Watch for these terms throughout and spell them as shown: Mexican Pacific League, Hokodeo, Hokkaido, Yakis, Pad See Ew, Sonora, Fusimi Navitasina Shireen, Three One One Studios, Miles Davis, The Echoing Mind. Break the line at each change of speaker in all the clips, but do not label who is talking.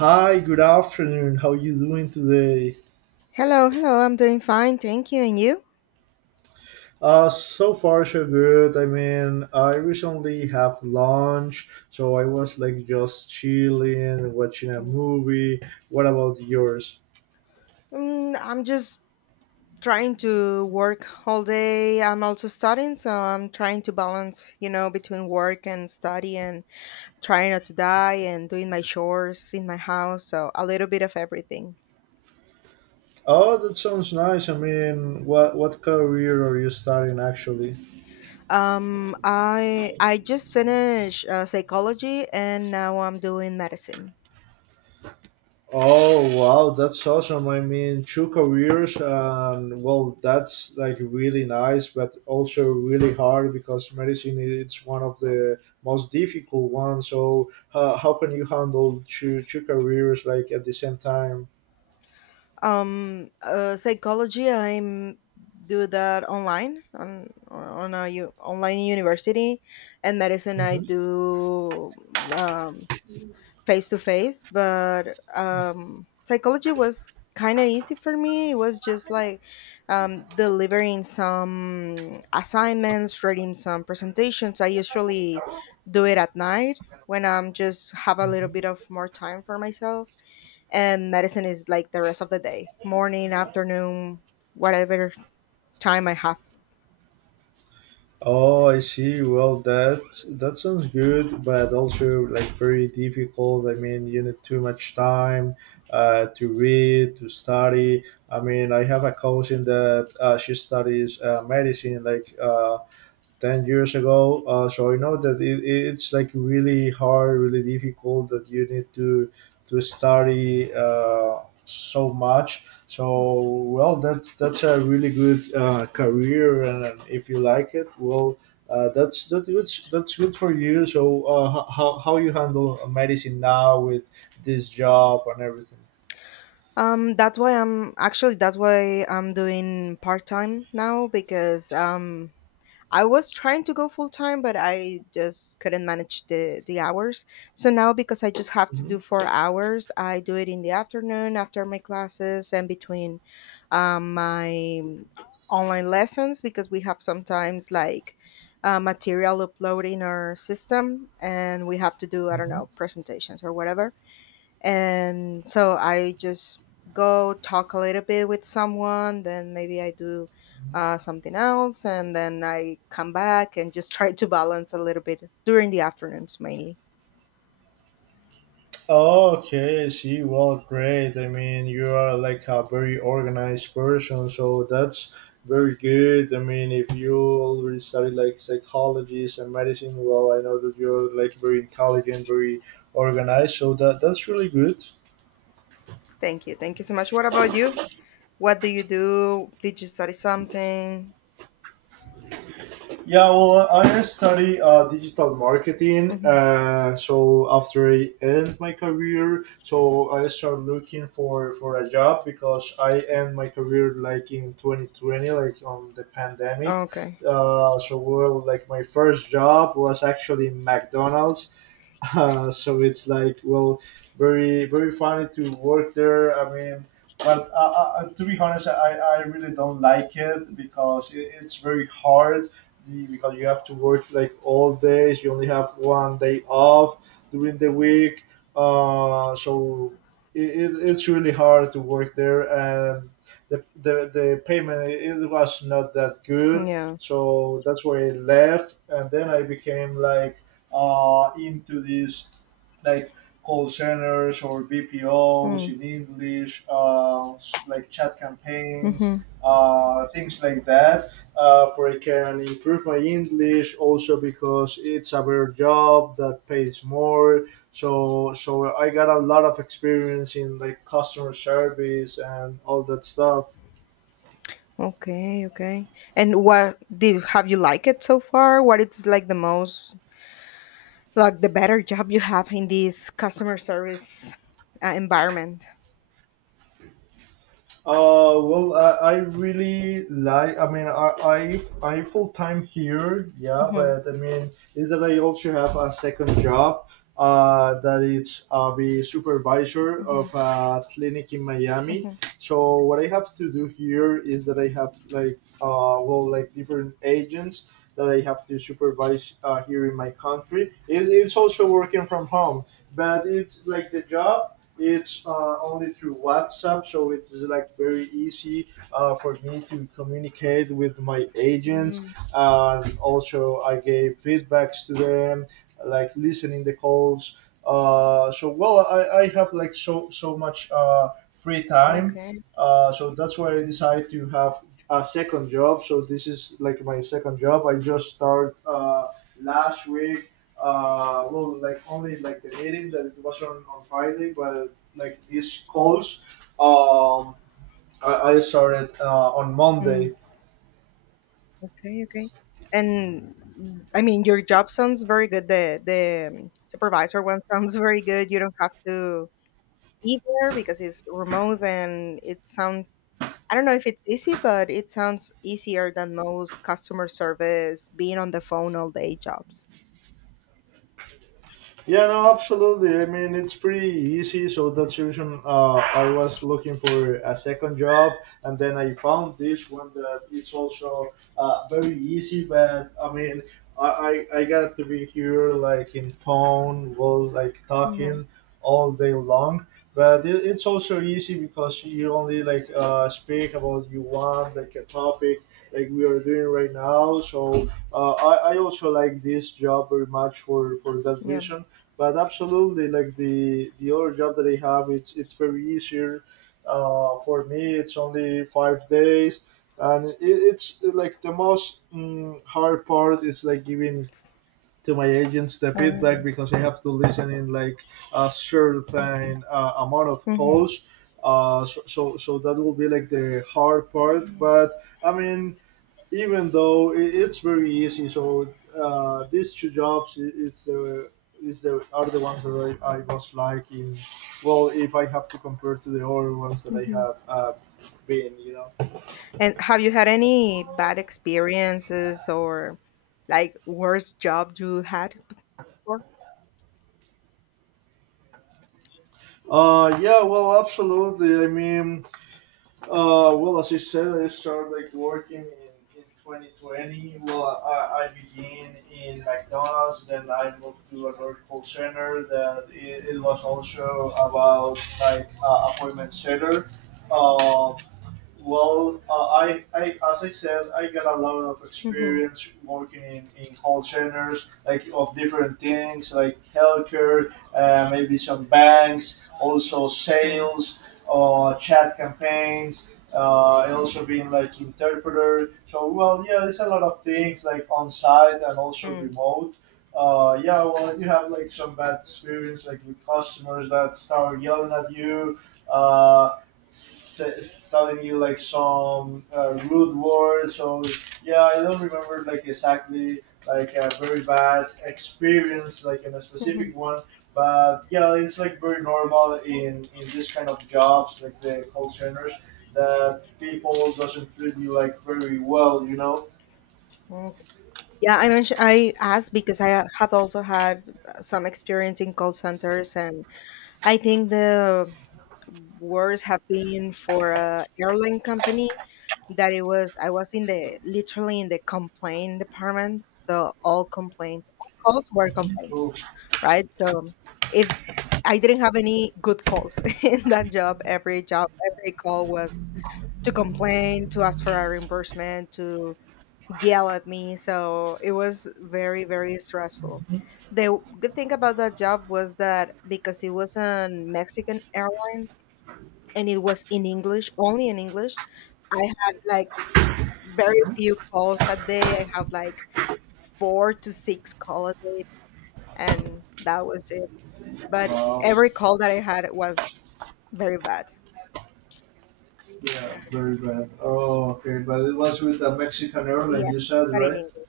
Hi, good afternoon. How you doing today?
Hello, hello. I'm doing fine, thank you. And you?
So far so good. I mean, I recently have lunch, so I was like just chilling, watching a
Mm,
movie. What about yours?
mm, I'm just trying to work all day. I'm also studying, so I'm trying to balance, between work and study and trying not to die and doing my chores in my house. So a little bit of everything.
Oh, that sounds nice. I mean, what career are you studying actually?
I just finished psychology and now I'm doing medicine.
Oh wow, that's awesome. I mean, two careers, and well, that's like really nice, but also really hard because it's one of the most difficult ones. So, how can you handle two careers like at the same time?
Psychology I'm do that online on online university and medicine I do um face to face. But psychology was kind of easy for me. It was just like delivering some assignments, writing some presentations. I usually do it at night, when I'm just have a little bit of more time for myself. And medicine is like the rest of the day, morning, afternoon, whatever time I have.
Oh, I see. Well, that sounds good, but also like very difficult. I mean, you need too much time to read, to study. I mean, I have a cousin that she studies medicine, like 10 years ago, so I know that it's like really hard, really difficult, that you need to study so much. So well, that's a really good career, and if you like it, well, that's that's good for you. So how you handle medicine now with this job and everything?
That's why I'm doing part-time now, because I was trying to go full time, but I just couldn't manage the hours. So now, because I just have to do
Mhm.
four hours, I do it in the afternoon after my classes and between my online lessons, because we have sometimes like material upload in our system, and we have to do, I don't
Mhm.
know, presentations or whatever. And so I just go talk a little bit with someone, then maybe I do something else, and then I come back and just try to balance a little bit during the afternoons, mainly.
Okay, I see. Well, great. I mean, you are like a very organized person, so that's very good. I mean, if you already studied like psychology and medicine, well, I know that you're like very intelligent, very organized. So that's really good.
Thank you, thank you so much. What about you? What do you do? Did you study something?
Yeah, well, I study digital marketing.
Hmm.
So after I end my career, so I start looking for a job because I end my career like in 2020, like on the pandemic.
Okay.
So well, like my first job was actually McDonald's. So it's like, well, very funny to work there. I mean, but to be honest, I really don't like it because it's very hard. Because you have to work like all days, you only have one day off during the week. So it's really hard to work there, and the payment, it was not that good.
Yeah.
So that's why I left, and then I became like into these like call centers or BPOs
Mm.
in English, like chat campaigns,
Mm-hmm.
things like that. For I can improve my English also because it's a better job that pays more. So I got a lot of experience in like customer service and all that stuff.
Okay, okay. And what did, have you liked it so far? What it's like the most, like the better job you have in this customer service environment?
Well, I really like. I mean, I full time here, yeah.
Mhm,
But I mean, is that I also have a second job. That is the supervisor
mhm,
of a clinic in Miami.
mhm.
So what I have to do here is that I have like, uh, well, like different agents that I have to supervise here in my country. It's also working from home, but it's like the job, it's only through WhatsApp, so it's like very easy for me to communicate with my agents.
Mm.
And also, I gave feedbacks to them, like listening the calls. So well, I have like so much free time.
Okay.
So that's why I decided to have a second job. So this is like my second job. I just started last week, well, like only like the meeting that it was on Friday, but like these calls, um, I started on
Mm.
Monday.
Okay. Okay. And mm, I mean, your job sounds very good. The supervisor one sounds very good. You don't have to be there because it's remote, and it sounds, I don't know if it's easy, but it sounds easier than most customer service being on the phone all day jobs.
Yeah, no, absolutely. I mean, it's pretty easy, so that's the reason I was looking for a second job, and then I found this one that is also very easy. But I mean, I, I got to be here like in phone, well, like
Mhm.
talking all day long. But it's also easy because you only like speak about you want like a topic like we are doing right now. So I also like this job very much for that
Yeah.
reason. But absolutely, like the other job that I have, it's very easier for me. It's only 5 days and it's like the most hard part is like giving to my agents the
Uh, all
feedback because I have to listen in like a
right.
certain amount of calls, so that will be like the hard part. But I mean, even though it's very easy. So these two jobs, I- it's the is the are the ones that I was liking. Well, if I have to compare to the other ones that I
Mhm.
have been, you know.
And have you had any bad experiences or like worst job you had before?
Yeah, well, absolutely. I mean, well, as I said, I started like working in 2020. Well, I began in McDonald's, then I moved to another call center that it was also about like appointment setter. Um, well, I, as I said, I got a lot of
Hmm.
experience working in call centers, like of different things, like healthcare, maybe some banks, also
Mm.
sales, chat campaigns, and also being like interpreter. So, well, yeah, there's a lot of things like on site and also
Mm.
remote. Yeah, well, you have like some bad experience, like with customers that start yelling at you. Uh, Telling you like some rude words, or yeah, I don't remember like exactly like a very bad experience like in a
Mhm.
specific one. But yeah, it's like very normal in this kind of jobs, like the call centers, that people doesn't treat you like very well, you know.
Mm. Yeah, I mentioned, I asked because I have also had some experience in call centers, and I think the worst have been for a airline company that it was, I was in the literally in the complaint department, so all complaints, all calls were complaints.
Oh,
Right? So if I didn't have any good calls in that job, every call was to complain, to ask for a reimbursement, to yell at me. So it was very, very stressful. The good thing about that job was that because it was a Mexican airline and it was in English, only in English, I had like s- very few calls a day. I had like four to six call a day, and that was it. But
wow.
every call that I had was very bad.
Yeah,
Yeah.
very bad. Oh, okay. But it was with a Mexican airline,
Yes,
you said,
but in
right?
English.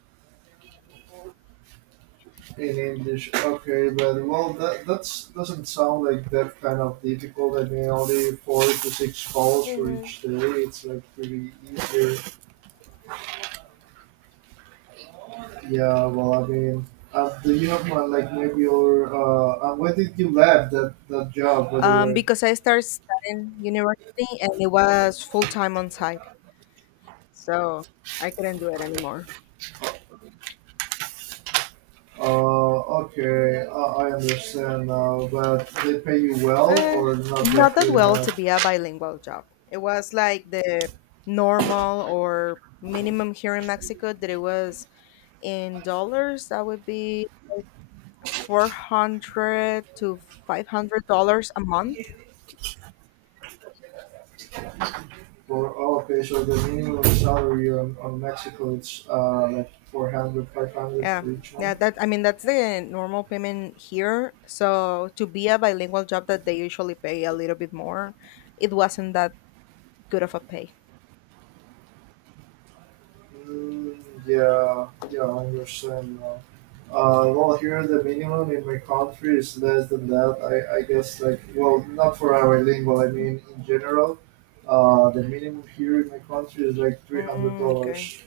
In English. Okay, but well, that that's doesn't sound like that kind of difficult. I mean, only four to six calls for
Mm-hmm.
each day. It's like pretty easier. Yeah, well, I mean, do you have one like maybe your, and when did you left that job, by the way?
Because I started studying university and it was full time on site, so I couldn't do it anymore.
Okay, I understand now. But they pay you well
Eh,
or not that
not that
good
well to
enough?
be a bilingual job. It was like the normal or minimum here in Mexico, that it was in dollars. That would be four hundred to five hundred dollars a month.
For, oh, okay, so the minimum salary on Mexico it's like 400, 500
Yeah,
for each month.
yeah. That, I mean, that's the normal payment here. So to be a bilingual job, that they usually pay a little bit more, it wasn't that good of a pay.
Mm, yeah, yeah, I understand now. Well, here the minimum in my country is less than that. I guess, like, well, not for our lingual, I mean, in general, the minimum here in my country is like
Mm, okay.
$300.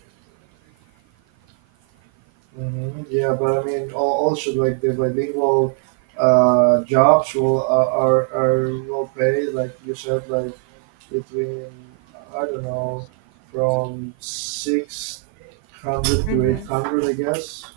Mm-hmm. Yeah, but I mean, al- also, like, the bilingual jobs will, are well paid, like you said, like, between, I don't know, from 600 to eight
Mm-hmm.
hundred, I guess.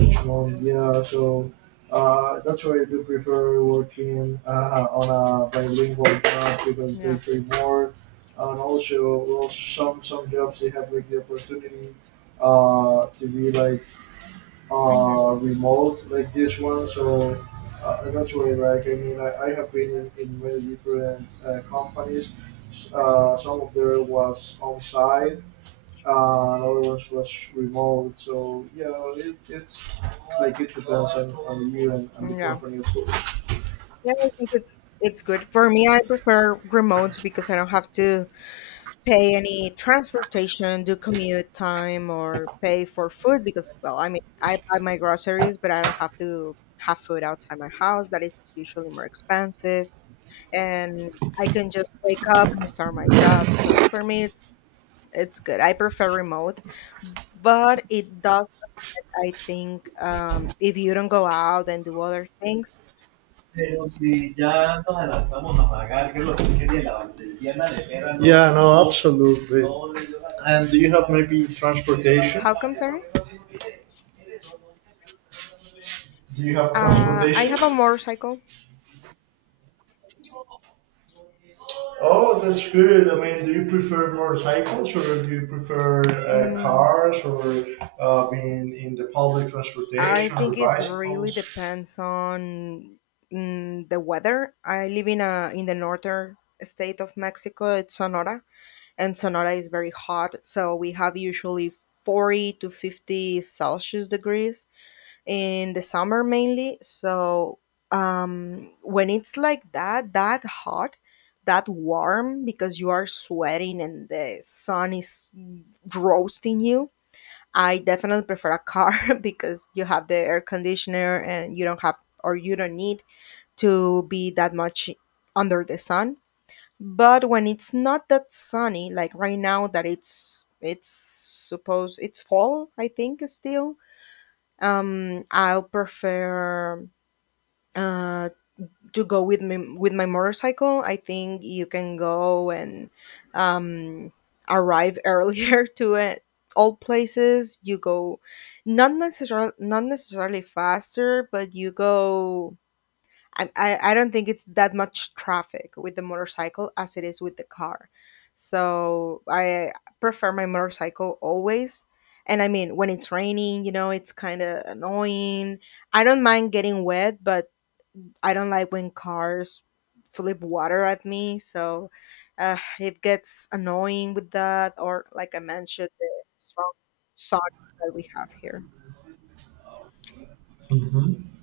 Each month, yeah. So that's why I do prefer working on a bilingual job because they
Yeah.
pay more, and also, well, some jobs they have like the opportunity to be like
Mm-hmm.
remote like this one. So that's why, like, I mean, I have been in many different companies. Some of there was on site, and other ones was remote. So yeah, it's like it depends on you and the
Yeah.
company, of.
Yeah, I think it's good for me. I prefer remotes, because I don't have to pay any transportation, do commute time, or pay for food. Because, well, I mean, I buy my groceries, but I don't have to have food outside my house, that is usually more expensive. And I can just wake up and start my job. So for me, it's good. I prefer remote, but it does. I think if you don't go out and do other things.
Pero si ya nos adelantamos a pagar, que es lo que quería la valdiviana de Vera. No- Yeah, no, absolutely. No And do you have maybe transportation?
How come? Sorry,
Do you have
I
transportation?
have a motorcycle.
Oh, that's good. I mean, do you prefer motorcycles or do you prefer
Mm,
cars or being in the public
I
transportation or
think it really
bicycles?
depends on mm, the weather. I live in a in the northern state of Mexico. It's Sonora, and Sonora is very hot, so we have usually 40 to 50 Celsius degrees in the summer mainly. So when it's like that, that hot, that warm, because you are sweating and the sun is roasting you, I definitely prefer a car because you have the air conditioner and you don't have, or you don't need to be that much under the sun. But when it's not that sunny, like right now that it's supposed it's fall, I think, still I'll prefer uh to go with me with my motorcycle. I think you can go, and um arrive earlier to it, all places you go, not necessarily, not necessarily faster, but you go. I don't think it's that much traffic with the motorcycle as it is with the car. So I prefer my motorcycle always. And I mean, when it's raining, you know, it's kind of annoying. I don't mind getting wet, but I don't like when cars flip water at me. So it gets annoying with that. Or, like I mentioned, the strong sun that we have here.
Mm-hmm.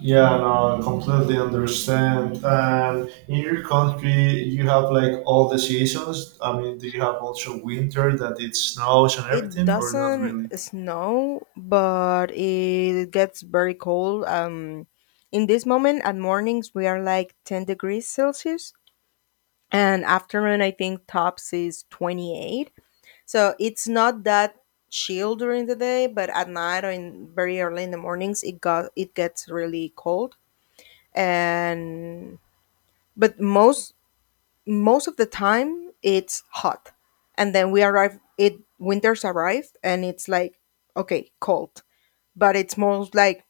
Yeah, no, I completely understand. And in your country, you have like all the seasons. I mean, do you have also winter that it snows and
It
everything, or not
doesn't
really?
snow, but it gets very cold. In this moment, at mornings, we are like 10 degrees Celsius, and afternoon, I think tops is 28. So it's not that chill during the day, but at night or in very early in the mornings, it gets really cold. And but most of the time it's hot, and then we arrive, it winters arrive, and it's like, okay, cold, but it's more like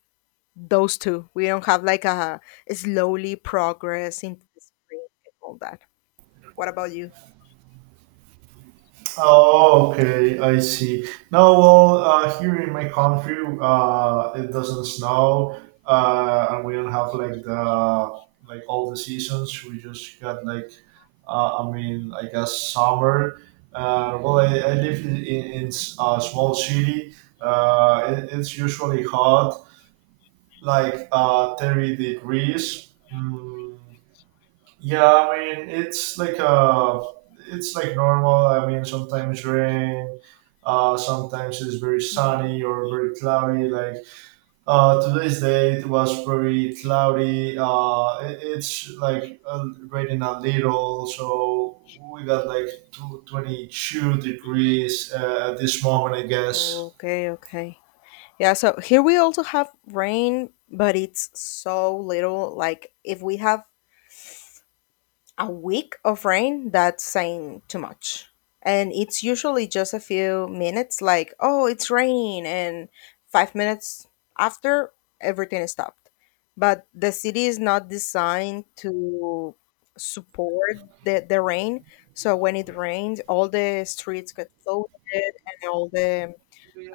those two. We don't have like a slowly progress into the spring and all that. What about you?
Oh, okay, I see. No, well, here in my country, it doesn't snow, and we don't have like the like all the seasons. We just got like, I mean, I guess summer. Well, I live in a small city. It's usually hot, like 30 degrees. Yeah, I mean it's it's like normal. I mean sometimes rain, sometimes it's very
Mhm.
sunny or very cloudy. Like today's day it was very cloudy. It's like raining a little, so we got like two twenty two degrees at this moment, I guess.
Okay, okay. Yeah, so here we also have rain, but it's so little. Like if we have a week of rain, that's saying too much. And it's usually just a few minutes, like, oh, it's raining. And five minutes after, everything is stopped. But the city is not designed to support the rain. So when it rains, all the streets get flooded, and all the,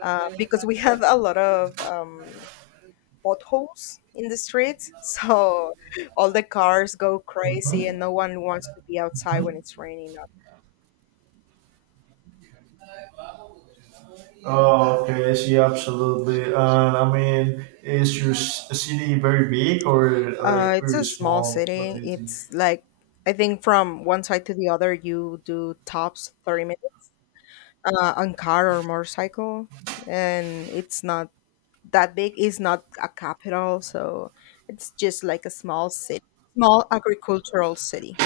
because we have a lot of potholes in the street. So all the cars go crazy,
Mhm.
and no one wants to be outside when it's raining.
Oh, okay, I see, absolutely. And I mean, is your city very big or like
It's
pretty
a small
small? What
city.
do you think?
It's like, I think from one side to the other, you do tops 30 minutes on car or motorcycle. And it's not that big. It's not a capital. So it's just like a small city, small agricultural city.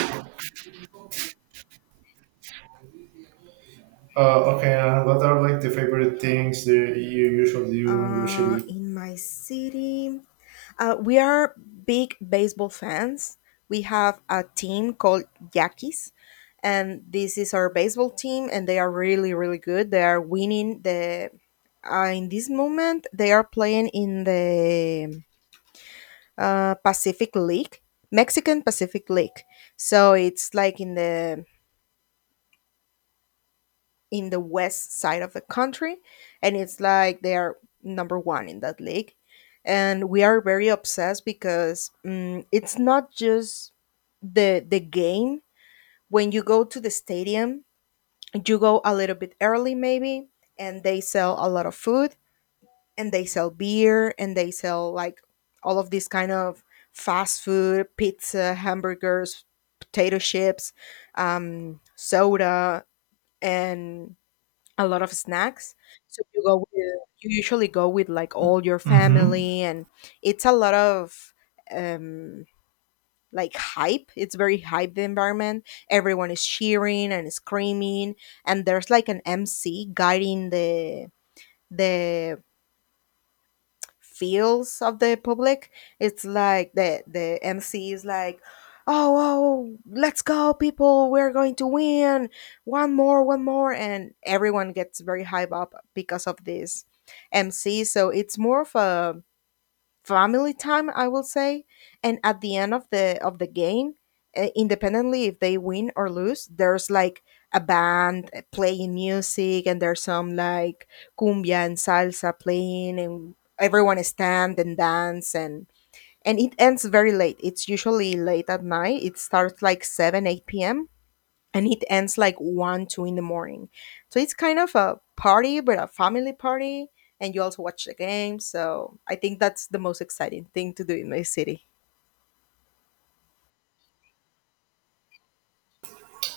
Okay, and what are like the favorite things that you usually do in your city?
In my city, uh, we are big baseball fans. We have a team called Yakis, and this is our baseball team, and they are really, really good. They are winning the. In this moment, they are playing in the Pacific League, Mexican Pacific League. So it's like in the west side of the country, and it's like they are number one in that league. And we are very obsessed, because mm it's not just the game. When you go to the stadium, you go a little bit early, maybe, and they sell a lot of food, and they sell beer, and they sell like all of this kind of fast food, pizza, hamburgers, potato chips, soda, and a lot of snacks. So you go with, you usually go with like all your
Mm-hmm.
family, and it's a lot of um, like hype. It's very hype environment. Everyone is cheering and screaming, and there's like an MC guiding the feels of the public. It's like the MC is like, oh, oh, let's go, people! We're going to win! One more, one more! And everyone gets very hype up because of this MC. So it's more of a family time, I will say. And at the end of the game, independently if they win or lose, there's like a band playing music, and there's some like cumbia and salsa playing, and everyone stand and dance. And it ends very late. It's usually late at night. It starts like 7 8 p.m. and it ends like 1 2 in the morning. So it's kind of a party, but a family party. And you also watch the game. So I think that's the most exciting thing to do in my city.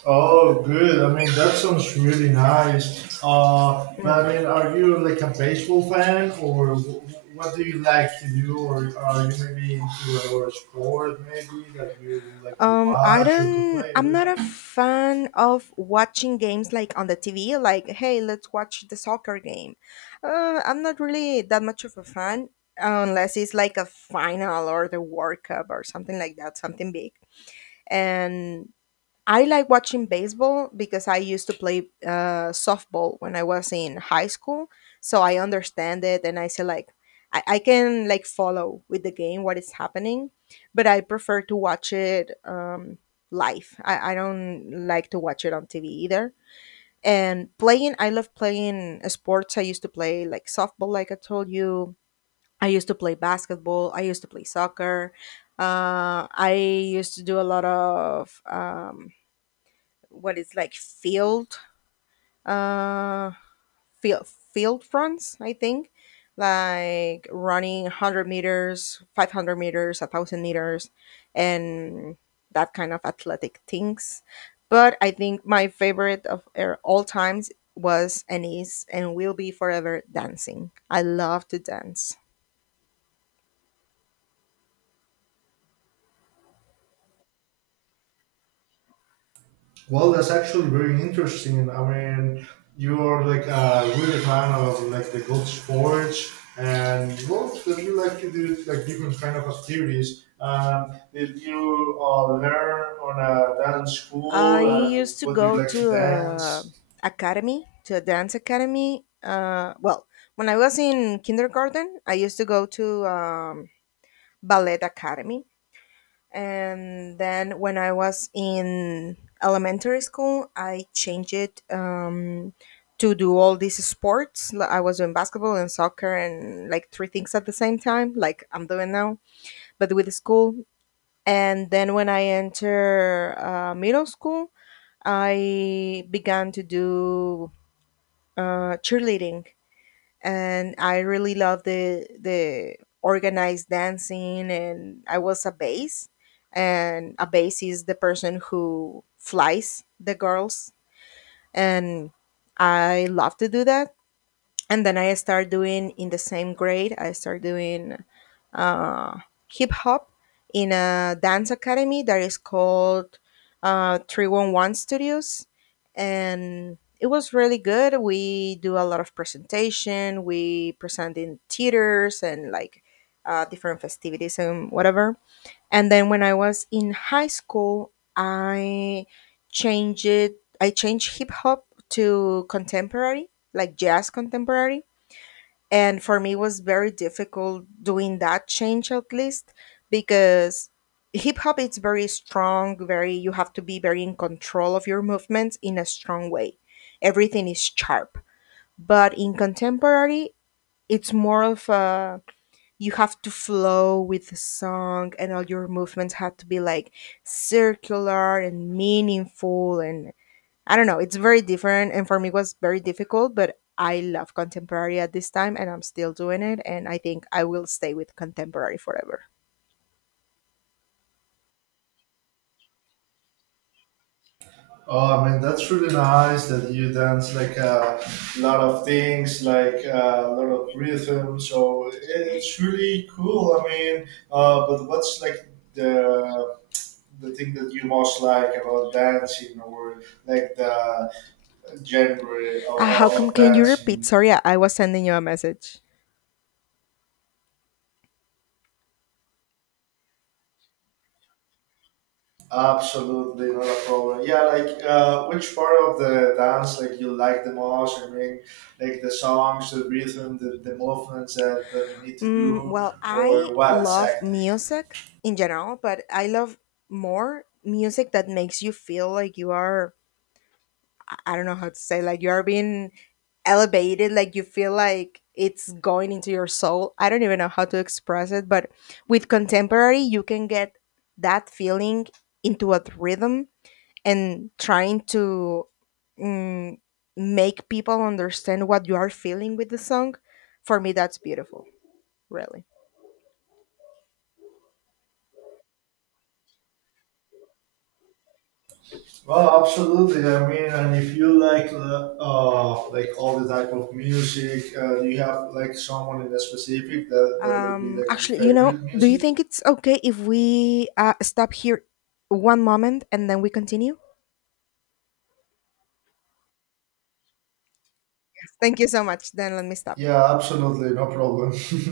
Oh, good. I mean, that sounds really nice.
Mm.
But I mean, are you like a baseball fan, or what do you like to do, or are you maybe into like a sport maybe that you like to
I
watch or to
don't,
play? I
I'm
don't
not a
know.
fan of watching games like on the TV, like, hey, let's watch the soccer game. I'm not really that much of a fan unless it's like a final or the World Cup or something like that, something big. And I like watching baseball because I used to play softball when I was in high school, so I understand it, and I say, like, I can, like, follow with the game what is happening, but I prefer to watch it live. I don't like to watch it on TV either. And playing, I love playing sports. I used to play like softball, like I told you. I used to play basketball. I used to play soccer. I used to do a lot of what is like field uh field field runs, I think, like running 100 meters, 500 meters, 1000 meters, and that kind of athletic things. But I think my favorite of all times was and is and will be forever dancing. I love to dance.
Well, that's actually very interesting. I mean, you are like a really fan of like the gold sports, and well, that you like to do like different kind of activities. Did you learn on a dance
I
school, and
used to
what do you
go
like to
to a
dance?
academy, to a dance academy. Well, when I was in kindergarten, I used to go to ballet academy, and then when I was in elementary school, I changed it to do all these sports. Like, I was doing basketball and soccer and like three things at the same time, like I'm doing now, but with school. And then when I enter middle school, I began to do cheerleading, and I really loved the organized dancing. And I was a bass, and a bass is the person who flies the girls, and I love to do that. And then I start doing in the same grade. I start doing uh, hip hop in a dance academy that is called 311 Studios, and it was really good. We do a lot of presentation. We present in theaters and like different festivities and whatever. And then when I was in high school, I changed it. I changed hip hop to contemporary, like jazz contemporary. And for me, it was very difficult doing that change, at least because hip hop is very strong. Very, you have to be very in control of your movements in a strong way. Everything is sharp. But in contemporary, it's more of a, you have to flow with the song and all your movements have to be like circular and meaningful, and I don't know. It's very different, and for me, it was very difficult. But I love contemporary at this time, and I'm still doing it. And I think I will stay with contemporary forever.
Oh, I mean, that's really nice that you dance like a lot of things, like a lot of rhythm. So it's really cool. I mean, but what's like the thing that you most like about dancing, or like the genre
How come?
of
Can you repeat?
dancing?
Sorry, I was sending you a message.
Absolutely, not a problem. Yeah, like which part of the dance like you like the most? I mean, like the songs, the rhythm, the movements that you need to
Mm,
do,
well,
or
I
what
love
exactly?
music in general, but I love more music that makes you feel like you are, I don't know how to say, like you're being elevated, like you feel like it's going into your soul. I don't even know how to express it, but with contemporary, you can get that feeling into a rhythm and trying to, mm, make people understand what you are feeling with the song. For me, that's beautiful, really.
Well, absolutely. I mean, and if you like all the type of music, do you have like someone in a specific that will be like your
Actually, you know,
favorite
do you
music?
think it's okay if we stop here one moment and then we continue? Thank you so much. Then let me stop it.
Yeah, absolutely, no problem.